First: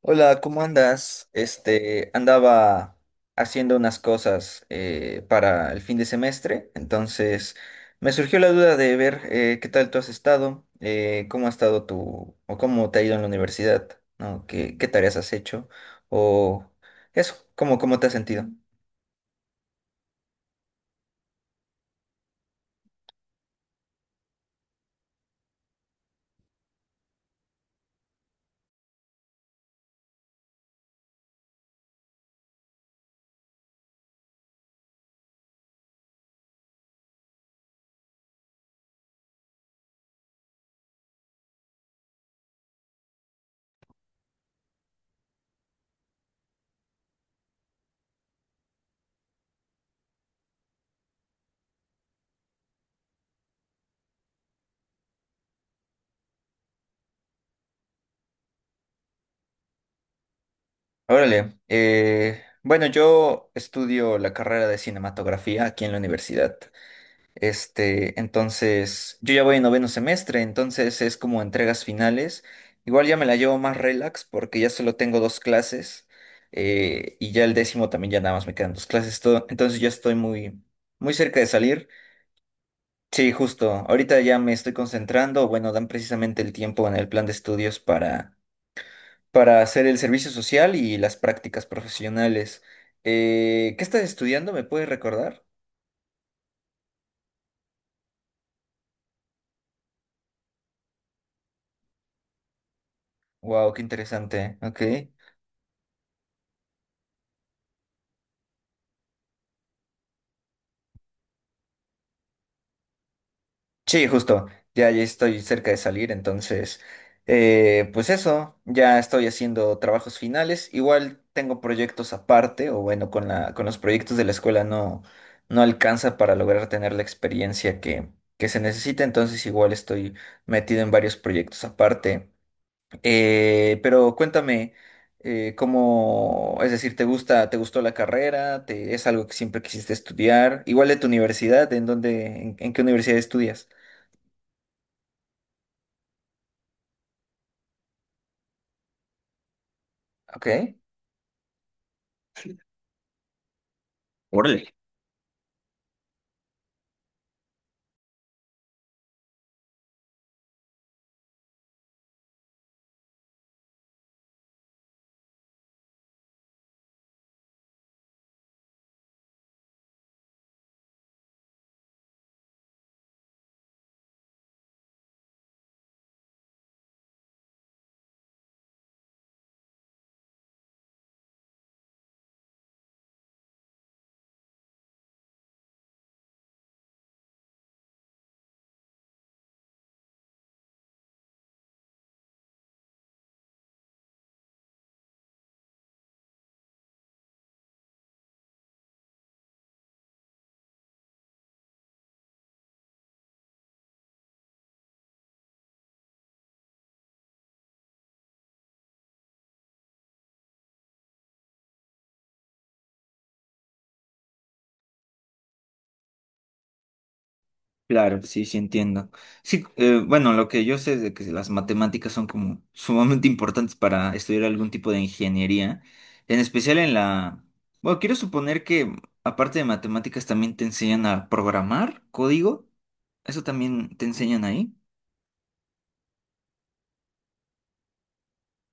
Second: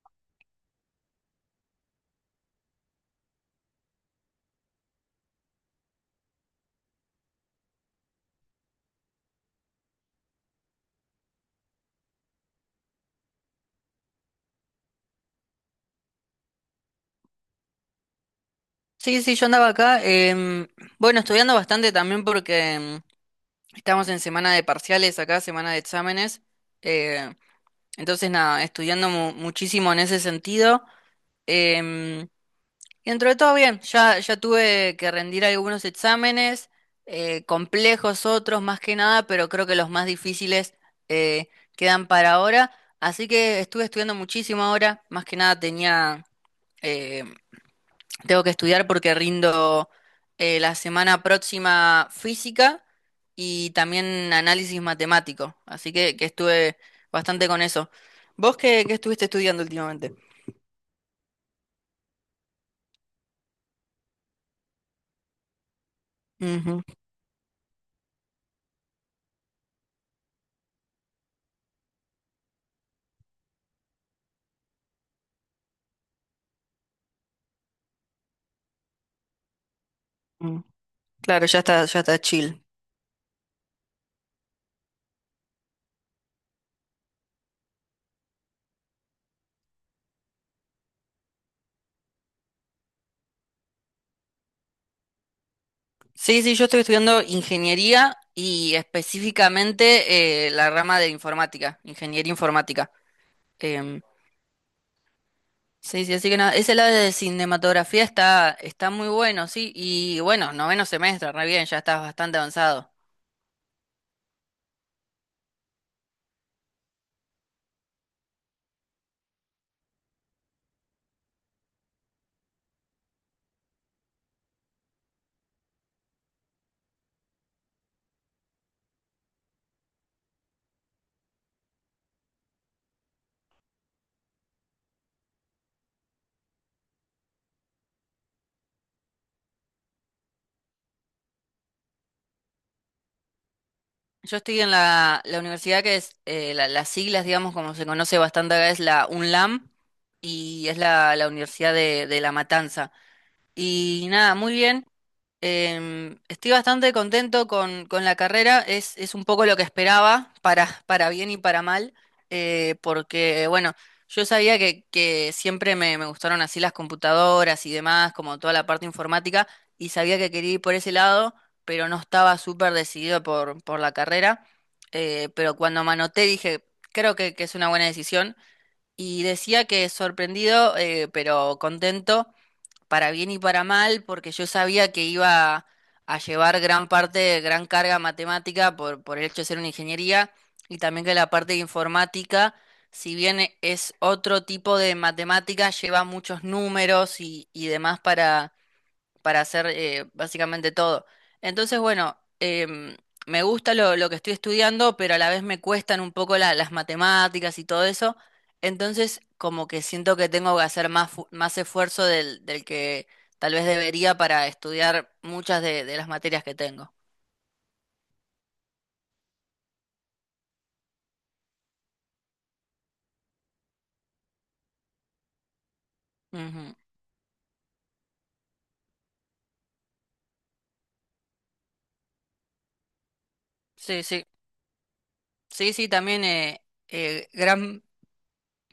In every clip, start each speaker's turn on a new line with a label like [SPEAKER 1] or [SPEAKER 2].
[SPEAKER 1] Hola, ¿cómo andas? Este, andaba haciendo unas cosas para el fin de semestre, entonces me surgió la duda de ver qué tal tú has estado, cómo ha estado tu, o cómo te ha ido en la universidad, ¿no? ¿Qué tareas has hecho? O eso, ¿cómo te has sentido?
[SPEAKER 2] Sí, sí, yo andaba acá. Bueno, estudiando bastante también porque estamos en semana de parciales acá, semana de exámenes. eh, entonces, nada, estudiando muchísimo en ese sentido. em, y dentro de todo bien, ya tuve que rendir algunos exámenes, complejos otros más que nada, pero creo que los más difíciles eh, quedan para ahora. Así que estuve estudiando muchísimo ahora, más que nada eh, tengo que estudiar porque rindo la semana próxima física y también análisis matemático. Así que estuve bastante con eso. ¿Vos qué estuviste estudiando últimamente?
[SPEAKER 1] Órale, bueno, yo estudio la carrera de cinematografía aquí en la universidad.
[SPEAKER 2] Ujú,
[SPEAKER 1] Este, entonces, yo ya voy en noveno semestre, entonces es como entregas finales. Igual ya me la llevo más relax porque ya solo tengo dos clases y ya el décimo también ya nada más me quedan dos clases. Entonces ya estoy
[SPEAKER 2] mm.
[SPEAKER 1] muy, muy cerca
[SPEAKER 2] Claro,
[SPEAKER 1] de salir.
[SPEAKER 2] ya está chill.
[SPEAKER 1] Sí, justo. Ahorita ya me estoy concentrando. Bueno, dan precisamente el tiempo en el plan de estudios para hacer el servicio social y las prácticas profesionales. ¿Qué estás estudiando? ¿Me puedes recordar?
[SPEAKER 2] Sí, sí, yo estoy estudiando ingeniería y específicamente la rama de informática, ingeniería informática.
[SPEAKER 1] Wow, qué
[SPEAKER 2] Em,
[SPEAKER 1] interesante. Ok.
[SPEAKER 2] sí, sí, así que nada, ese lado de cinematografía está muy bueno, sí, y bueno, noveno semestre, re bien, ya estás bastante avanzado.
[SPEAKER 1] Sí, justo. Ya, ya estoy cerca de salir, entonces, pues eso, ya estoy haciendo trabajos finales. Igual tengo proyectos aparte, o bueno, con los proyectos de la escuela no alcanza para lograr tener la experiencia que se necesita, entonces igual estoy metido en varios proyectos aparte. Pero cuéntame, cómo, es decir, ¿te gusta, te gustó la carrera? ¿Te, es algo que siempre quisiste estudiar? Igual de tu universidad, ¿en dónde, en qué universidad estudias?
[SPEAKER 2] Yo estoy en la universidad que es, las siglas, digamos, como se conoce bastante acá, es la UNLAM y es
[SPEAKER 1] Ok.
[SPEAKER 2] la Universidad de La Matanza. Y nada, muy
[SPEAKER 1] Órale.
[SPEAKER 2] bien. Estoy bastante contento con la carrera, es un poco lo que esperaba, para bien y para mal, porque bueno, yo sabía que siempre me gustaron así las computadoras y demás, como toda la parte informática, y sabía que quería ir por ese lado, pero no estaba súper decidido por la carrera, pero cuando me anoté dije, creo que es una buena decisión, y decía que sorprendido, pero contento para bien y para mal, porque yo sabía que iba a llevar gran parte, gran carga matemática por el hecho de ser una ingeniería, y también que la parte de informática, si bien es otro tipo de matemática, lleva muchos números y demás para hacer básicamente todo. Entonces, bueno, me gusta lo que estoy estudiando, pero a la vez me cuestan un poco las matemáticas y todo eso. Entonces, como que siento que tengo que hacer más, más esfuerzo del que tal vez debería para estudiar muchas de las materias que tengo.
[SPEAKER 1] Claro, sí, sí entiendo. Sí, bueno, lo que yo sé es de que las matemáticas son como sumamente importantes para estudiar algún tipo de ingeniería, en
[SPEAKER 2] Ujú.
[SPEAKER 1] especial en la. Bueno, quiero suponer que aparte de matemáticas también te enseñan a programar código. ¿Eso también
[SPEAKER 2] Sí,
[SPEAKER 1] te
[SPEAKER 2] sí,
[SPEAKER 1] enseñan ahí?
[SPEAKER 2] sí, sí, también gran,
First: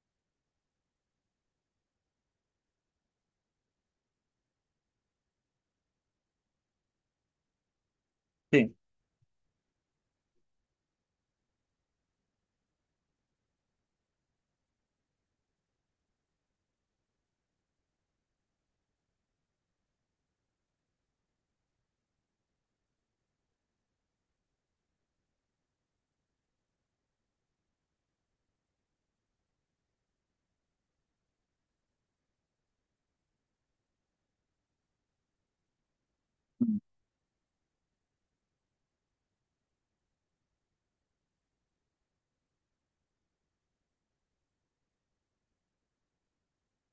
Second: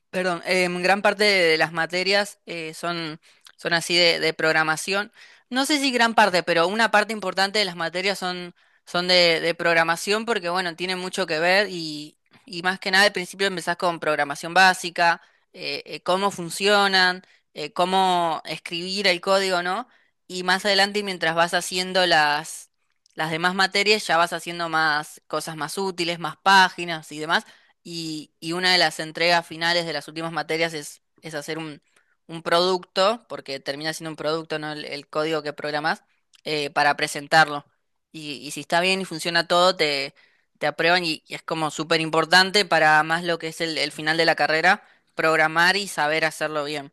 [SPEAKER 2] perdón, gran parte de las materias son así de programación. No sé si gran parte, pero una parte importante de las materias
[SPEAKER 1] Sí.
[SPEAKER 2] son de programación porque, bueno, tienen mucho que ver y más que nada al principio empezás con programación básica, cómo funcionan, cómo escribir el código, ¿no? Y más adelante, mientras vas haciendo las demás materias, ya vas haciendo más cosas más útiles, más páginas y demás y una de las entregas finales de las últimas materias es hacer un producto, porque termina siendo un producto, ¿no? El código que programas,
[SPEAKER 1] Mm.
[SPEAKER 2] para presentarlo. Y si está bien y funciona todo, te aprueban y es como súper importante para más lo que es el final de la carrera, programar y saber hacerlo bien.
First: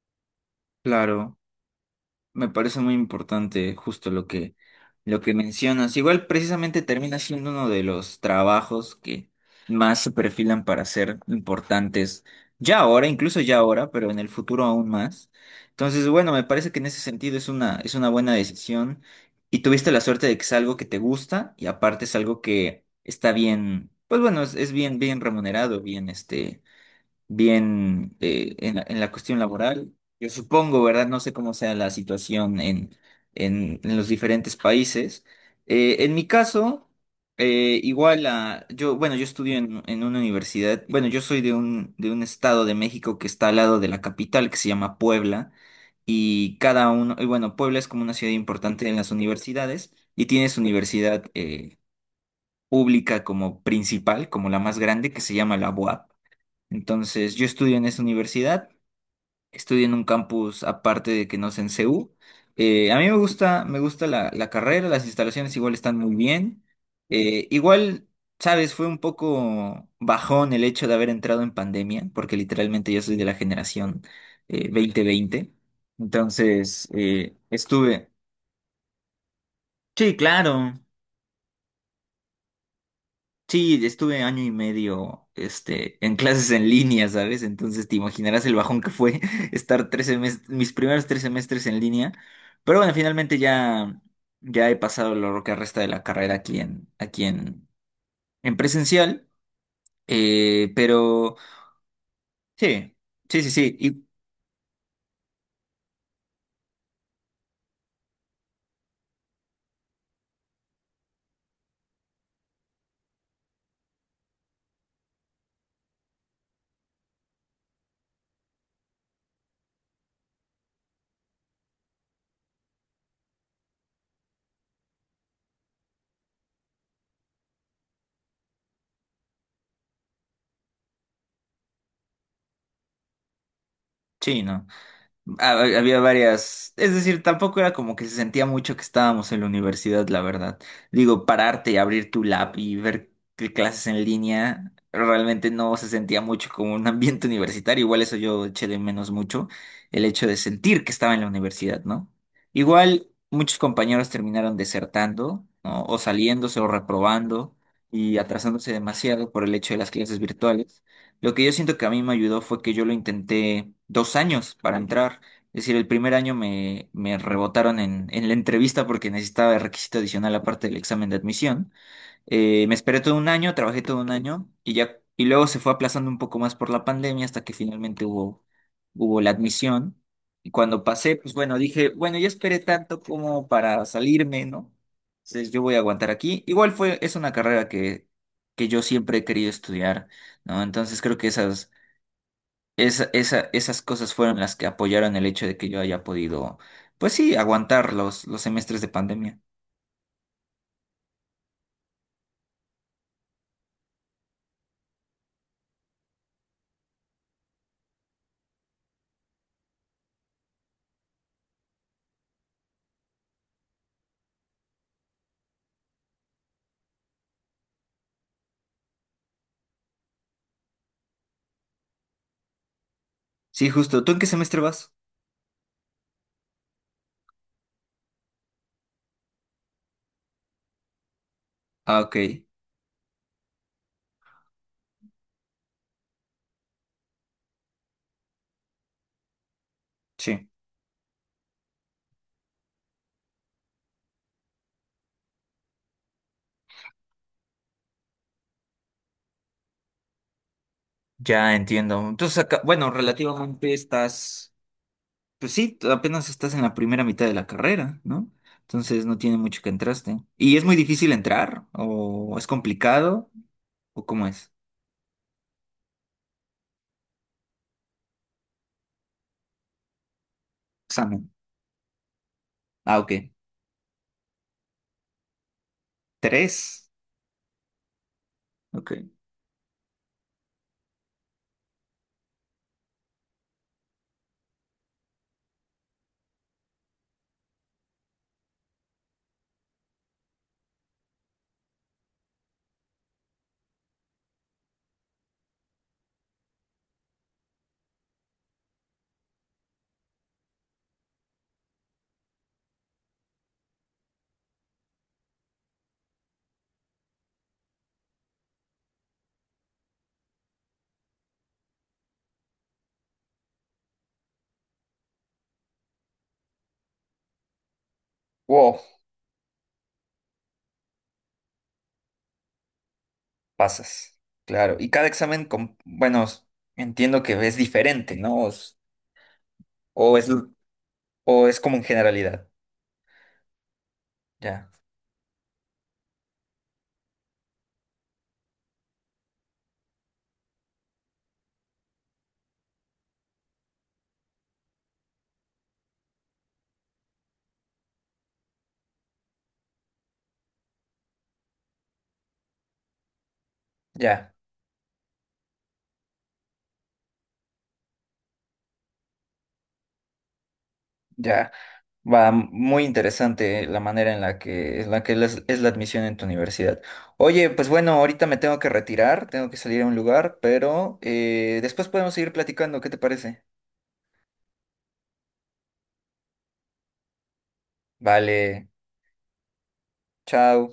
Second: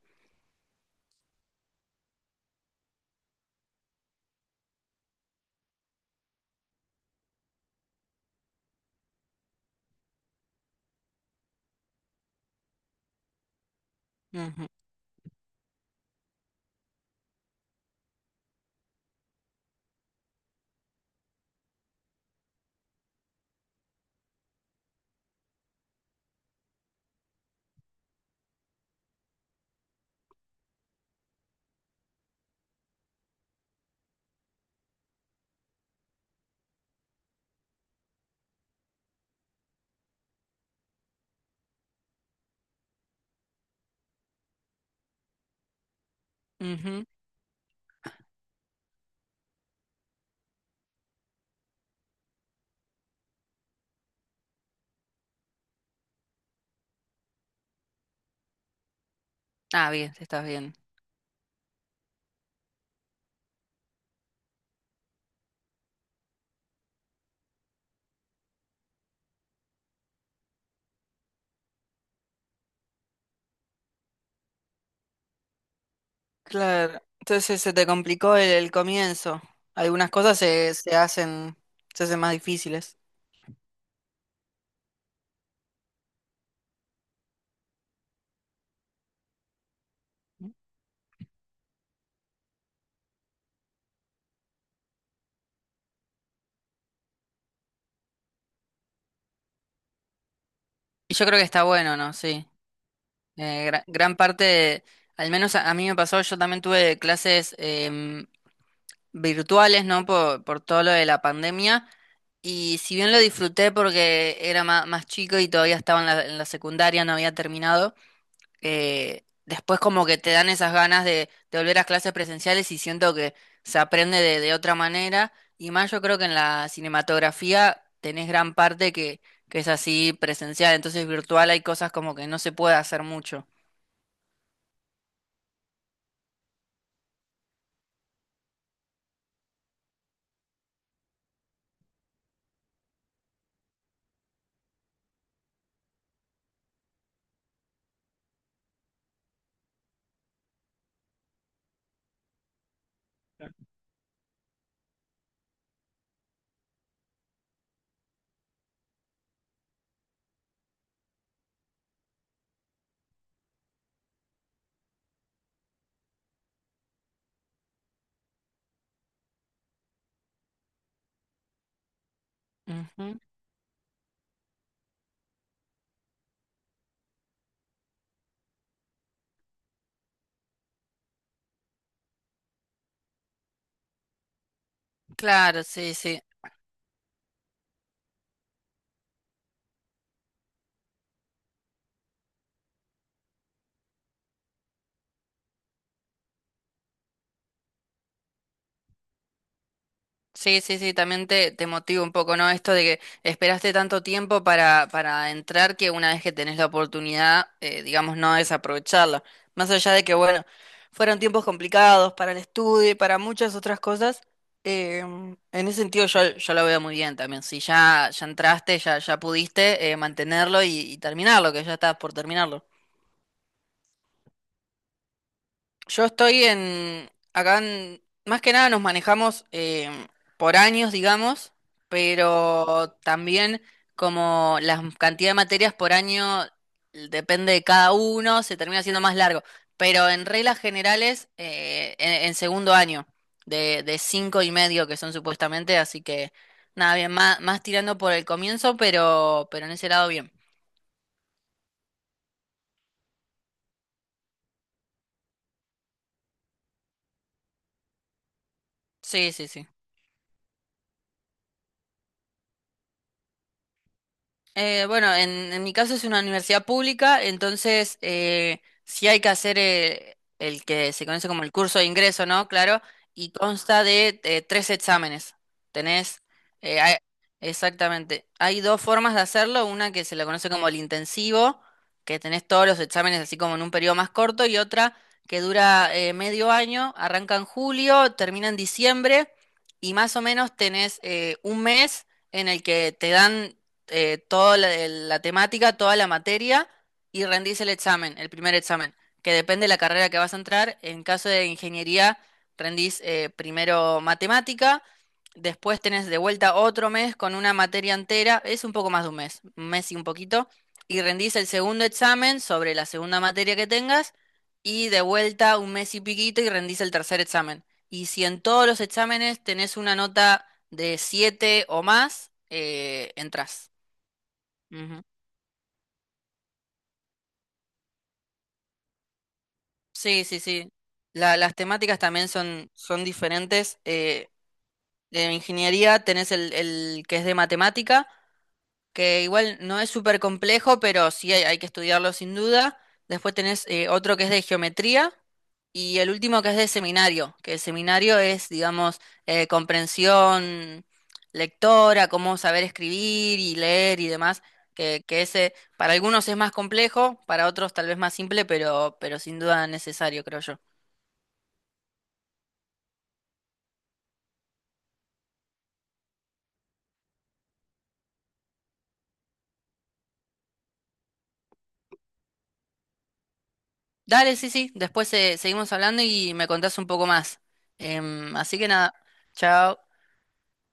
[SPEAKER 1] Claro. Me parece muy importante justo lo lo que mencionas. Igual precisamente termina siendo uno de los trabajos que más se perfilan para ser importantes ya ahora, incluso ya ahora, pero en el futuro
[SPEAKER 2] Ujú,
[SPEAKER 1] aún más. Entonces, bueno, me parece que en ese sentido es una buena decisión y tuviste la suerte de que es algo que te gusta y aparte es algo que está bien, pues bueno, es bien, bien remunerado, bien este bien en la cuestión laboral. Yo supongo, ¿verdad? No sé cómo sea la situación en los diferentes países. En mi caso, igual a, yo, bueno, yo estudio en una universidad, bueno, yo soy de un estado de México que está al lado de la capital, que se llama Puebla, y cada
[SPEAKER 2] ujú.
[SPEAKER 1] uno, y bueno, Puebla es como una ciudad importante en las universidades, y tiene su universidad pública como principal, como la más grande, que se llama la UAP. Entonces, yo estudio en esa universidad, estudio
[SPEAKER 2] Ah,
[SPEAKER 1] en un
[SPEAKER 2] bien, estás
[SPEAKER 1] campus
[SPEAKER 2] bien.
[SPEAKER 1] aparte de que no es en CU. A mí me gusta la carrera, las instalaciones igual están muy bien. Igual, sabes, fue un poco bajón el hecho de haber entrado en pandemia, porque literalmente yo soy de la generación 2020. Entonces,
[SPEAKER 2] Claro, entonces se te
[SPEAKER 1] estuve.
[SPEAKER 2] complicó el comienzo. Algunas
[SPEAKER 1] Sí,
[SPEAKER 2] cosas
[SPEAKER 1] claro.
[SPEAKER 2] se hacen más difíciles.
[SPEAKER 1] Sí, estuve año y medio, este, en clases en línea, ¿sabes? Entonces te imaginarás el bajón que fue estar tres semestres, mis primeros tres semestres en línea. Pero bueno, finalmente ya, ya he pasado lo que resta de la carrera aquí aquí en presencial.
[SPEAKER 2] Y yo
[SPEAKER 1] Pero
[SPEAKER 2] creo que está bueno, ¿no? Sí.
[SPEAKER 1] sí, sí, sí, sí. Y
[SPEAKER 2] Gran parte, de- al menos a mí me pasó, yo también tuve clases em, virtuales, ¿no? Por todo lo de la pandemia. Y si bien lo disfruté porque era más, chico y todavía estaba en en la secundaria, no había terminado, después como que te dan esas ganas de volver a clases presenciales y siento que se aprende de otra manera. Y más yo creo que en la cinematografía tenés gran parte que es así presencial, entonces virtual hay cosas como que no se puede hacer mucho.
[SPEAKER 1] sí, no. Había varias, es decir, tampoco era como que se sentía mucho que estábamos en la universidad, la verdad. Digo, pararte y abrir tu lab y ver qué clases en línea, realmente no se sentía mucho como un ambiente universitario. Igual eso yo eché de menos mucho, el hecho de sentir que estaba en la universidad, ¿no? Igual muchos compañeros terminaron desertando, ¿no? O saliéndose o reprobando y atrasándose demasiado por el hecho de las clases virtuales. Lo que yo siento que a mí me ayudó fue que yo lo intenté dos años para entrar. Es decir, el primer año me rebotaron en la entrevista porque necesitaba el requisito adicional aparte del examen de admisión. Me esperé todo
[SPEAKER 2] Ujú.
[SPEAKER 1] un año, trabajé todo un año y ya, y luego se fue aplazando un poco más por la pandemia hasta que finalmente hubo la admisión. Y cuando pasé, pues bueno, dije, bueno, ya esperé tanto como para salirme, ¿no? Entonces yo
[SPEAKER 2] Claro,
[SPEAKER 1] voy a
[SPEAKER 2] sí,
[SPEAKER 1] aguantar
[SPEAKER 2] sí.
[SPEAKER 1] aquí. Igual fue, es una carrera que yo siempre he querido estudiar, ¿no? Entonces creo que esas esas cosas fueron las que apoyaron el hecho de que yo haya podido, pues sí, aguantar los semestres de pandemia.
[SPEAKER 2] Sí, sí, sí, también te motiva un poco, ¿no? Esto de que esperaste tanto tiempo para entrar que una vez que tenés la oportunidad, digamos, no desaprovecharla. Más allá de que, bueno, fueron tiempos complicados para el estudio y para muchas otras cosas, en ese sentido yo, yo lo veo muy bien también. Si ya entraste, ya pudiste mantenerlo y terminarlo, que ya estás por terminarlo.
[SPEAKER 1] Sí, justo. ¿Tú en qué semestre vas?
[SPEAKER 2] Yo estoy en, acá en- más que nada nos manejamos por años, digamos,
[SPEAKER 1] Ah, ok.
[SPEAKER 2] pero también como la cantidad de materias por año depende de cada uno, se termina siendo más largo. Pero en
[SPEAKER 1] Sí.
[SPEAKER 2] reglas generales, en segundo año, de cinco y medio que son supuestamente, así que nada, bien, más, más tirando por el comienzo, pero en ese lado bien.
[SPEAKER 1] Ya entiendo. Entonces, acá, bueno, relativamente estás, pues sí, apenas estás en la primera mitad de la carrera, ¿no? Entonces no
[SPEAKER 2] Sí,
[SPEAKER 1] tiene
[SPEAKER 2] sí,
[SPEAKER 1] mucho
[SPEAKER 2] sí.
[SPEAKER 1] que entraste. ¿Y es muy difícil entrar? ¿O es complicado? ¿O cómo es?
[SPEAKER 2] Bueno, en mi caso es una universidad pública, entonces sí hay que hacer el que se conoce
[SPEAKER 1] Examen.
[SPEAKER 2] como el curso de ingreso, ¿no? Claro,
[SPEAKER 1] Ah, ok.
[SPEAKER 2] y consta de tres exámenes. Tenés,
[SPEAKER 1] Tres.
[SPEAKER 2] hay- exactamente, hay dos
[SPEAKER 1] Ok.
[SPEAKER 2] formas de hacerlo, una que se la conoce como el intensivo, que tenés todos los exámenes así como en un periodo más corto, y otra que dura medio año, arranca en julio, termina en diciembre, y más o menos tenés un mes en el que te dan toda el- la temática, toda la materia y rendís el examen, el primer examen, que depende de la carrera que vas a entrar. En caso de ingeniería, rendís primero matemática, después tenés de vuelta otro mes con una materia entera, es un poco más de un mes y un poquito, y rendís el segundo examen sobre la segunda materia que tengas y de vuelta un mes y piquito y rendís el tercer examen. Y si en todos los
[SPEAKER 1] Wow,
[SPEAKER 2] exámenes tenés una nota de 7 o más, entras.
[SPEAKER 1] Pasas, claro. Y
[SPEAKER 2] Ujú.
[SPEAKER 1] cada examen, bueno, entiendo que es diferente, ¿no? Es. O
[SPEAKER 2] Sí,
[SPEAKER 1] es,
[SPEAKER 2] sí, sí.
[SPEAKER 1] o
[SPEAKER 2] Las
[SPEAKER 1] es como en
[SPEAKER 2] temáticas también
[SPEAKER 1] generalidad.
[SPEAKER 2] son, son diferentes.
[SPEAKER 1] Ya,
[SPEAKER 2] De ingeniería tenés el que es de matemática que igual no es súper complejo, pero sí hay que estudiarlo sin duda. Después tenés otro que es de geometría y el último que es de seminario, que el seminario es, digamos, comprensión lectora, cómo saber escribir y leer y
[SPEAKER 1] ya,
[SPEAKER 2] demás, que ese para algunos es más complejo, para otros tal vez más simple, pero sin duda necesario, creo yo.
[SPEAKER 1] ya. Va muy interesante la manera en la en la que es, la admisión en tu universidad. Oye, pues bueno, ahorita me tengo que retirar, tengo que salir a un lugar, pero después podemos seguir platicando, ¿qué te parece?
[SPEAKER 2] Dale, sí, sí, después seguimos hablando y me contás un poco más. Así
[SPEAKER 1] Vale,
[SPEAKER 2] que nada, chao.
[SPEAKER 1] chao.